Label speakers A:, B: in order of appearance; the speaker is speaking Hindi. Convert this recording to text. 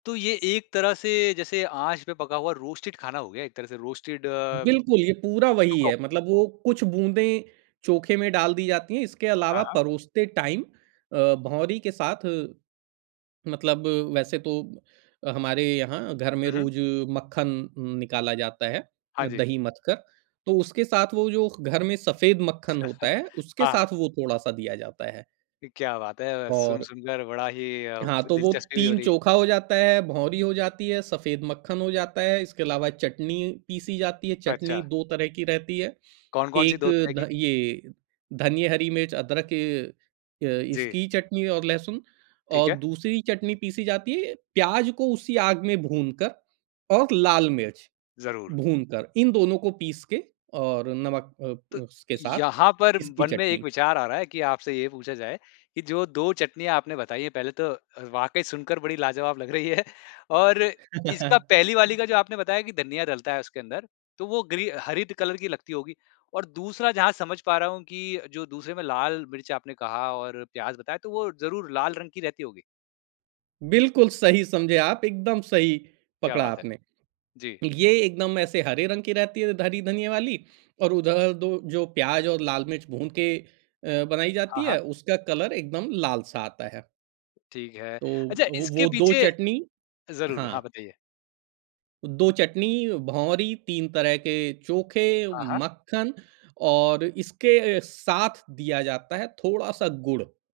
A: तो ये एक तरह से, जैसे आँच पे पका हुआ रोस्टेड खाना हो गया एक तरह से। रोस्टेड, जो
B: बिल्कुल, ये पूरा वही
A: क
B: है, मतलब वो कुछ बूँदें चोखे में डाल दी जाती हैं। इसके अलावा
A: हाँ, हाँ।
B: परोसते टाइम अ, भौंरी के साथ मतलब वैसे तो हमारे यहाँ घर में
A: हुँ, हुँ।
B: रोज़ मक्खन उम, निकाला जाता है,
A: हाँ जी।
B: दही मथ कर, तो उसके साथ वो जो घर में सफेद मक्खन होता है, उसके
A: हाँ।
B: साथ वो थोड़ा-सा दिया जाता है।
A: क्या बात है!
B: और
A: सुन-सुन कर बड़ा ही अब
B: हाँ, तो वो
A: दिलचस्पी भी हो
B: 3
A: रही है।
B: चोखा हो जाता है, भौंरी हो जाती है, सफेद मक्खन हो जाता है, इसके अलावा चटनी पीसी जाती है,
A: अच्छा।
B: चटनी 2 तरह की रहती है।
A: कौन-कौन सी
B: एक
A: 2 तरह की?
B: ध ये धनिये, हरी मिर्च, अदरक अ,
A: जी।
B: इसकी चटनी और लहसुन,
A: ठीक
B: और
A: है।
B: दूसरी चटनी पीसी जाती है प्याज़ को उसी आग में भूनकर और लाल मिर्च
A: ज़रूर।
B: भूनकर। इन दोनों को पीस के और नमक
A: तो
B: अ, उसके साथ
A: यहाँ पर
B: इसकी
A: मन में एक
B: चटनी।
A: विचार आ रहा है कि आपसे ये पूछा जाए कि जो 2 चटनियाँ आपने बताई हैं, पहले तो अ, वाक़ई सुनकर बड़ी लाजवाब लग रही हैं और इसका पहली वाली का जो आपने बताया कि धनिया डलता है उसके अंदर, तो वो ग्री हरी ड कलर की लगती होगी। और दूसरा, जहाँ समझ पा रहा हूँ कि जो दूसरे में लाल मिर्च आपने कहा और प्याज़ बताया, तो वो ज़रूर लाल रंग की रहती होगी?
B: बिल्कुल सही समझे आप, एकदम सही
A: क्या
B: पकड़ा
A: बात है!
B: आपने।
A: जी।
B: ये एकदम ऐसे हरे रंग की रहती है, हरी धनिये वाली, और उधर 2 जो प्याज़ और लाल मिर्च भून के अ, बनाई जाती
A: हाँ, हाँ।
B: है, उसका कलर एकदम लाल-सा आता है।
A: ठीक है। अच्छा,
B: तो अ, वो
A: इसके
B: 2
A: पीछे
B: चटनी
A: ज़रूर, हाँ,
B: हाँ।
A: बताइए।
B: 2 चटनी, भौंरी, 3 तरह के चोखे,
A: हाँ, हाँ।
B: मक्खन और इसके साथ दिया जाता है थोड़ा-सा गुड़।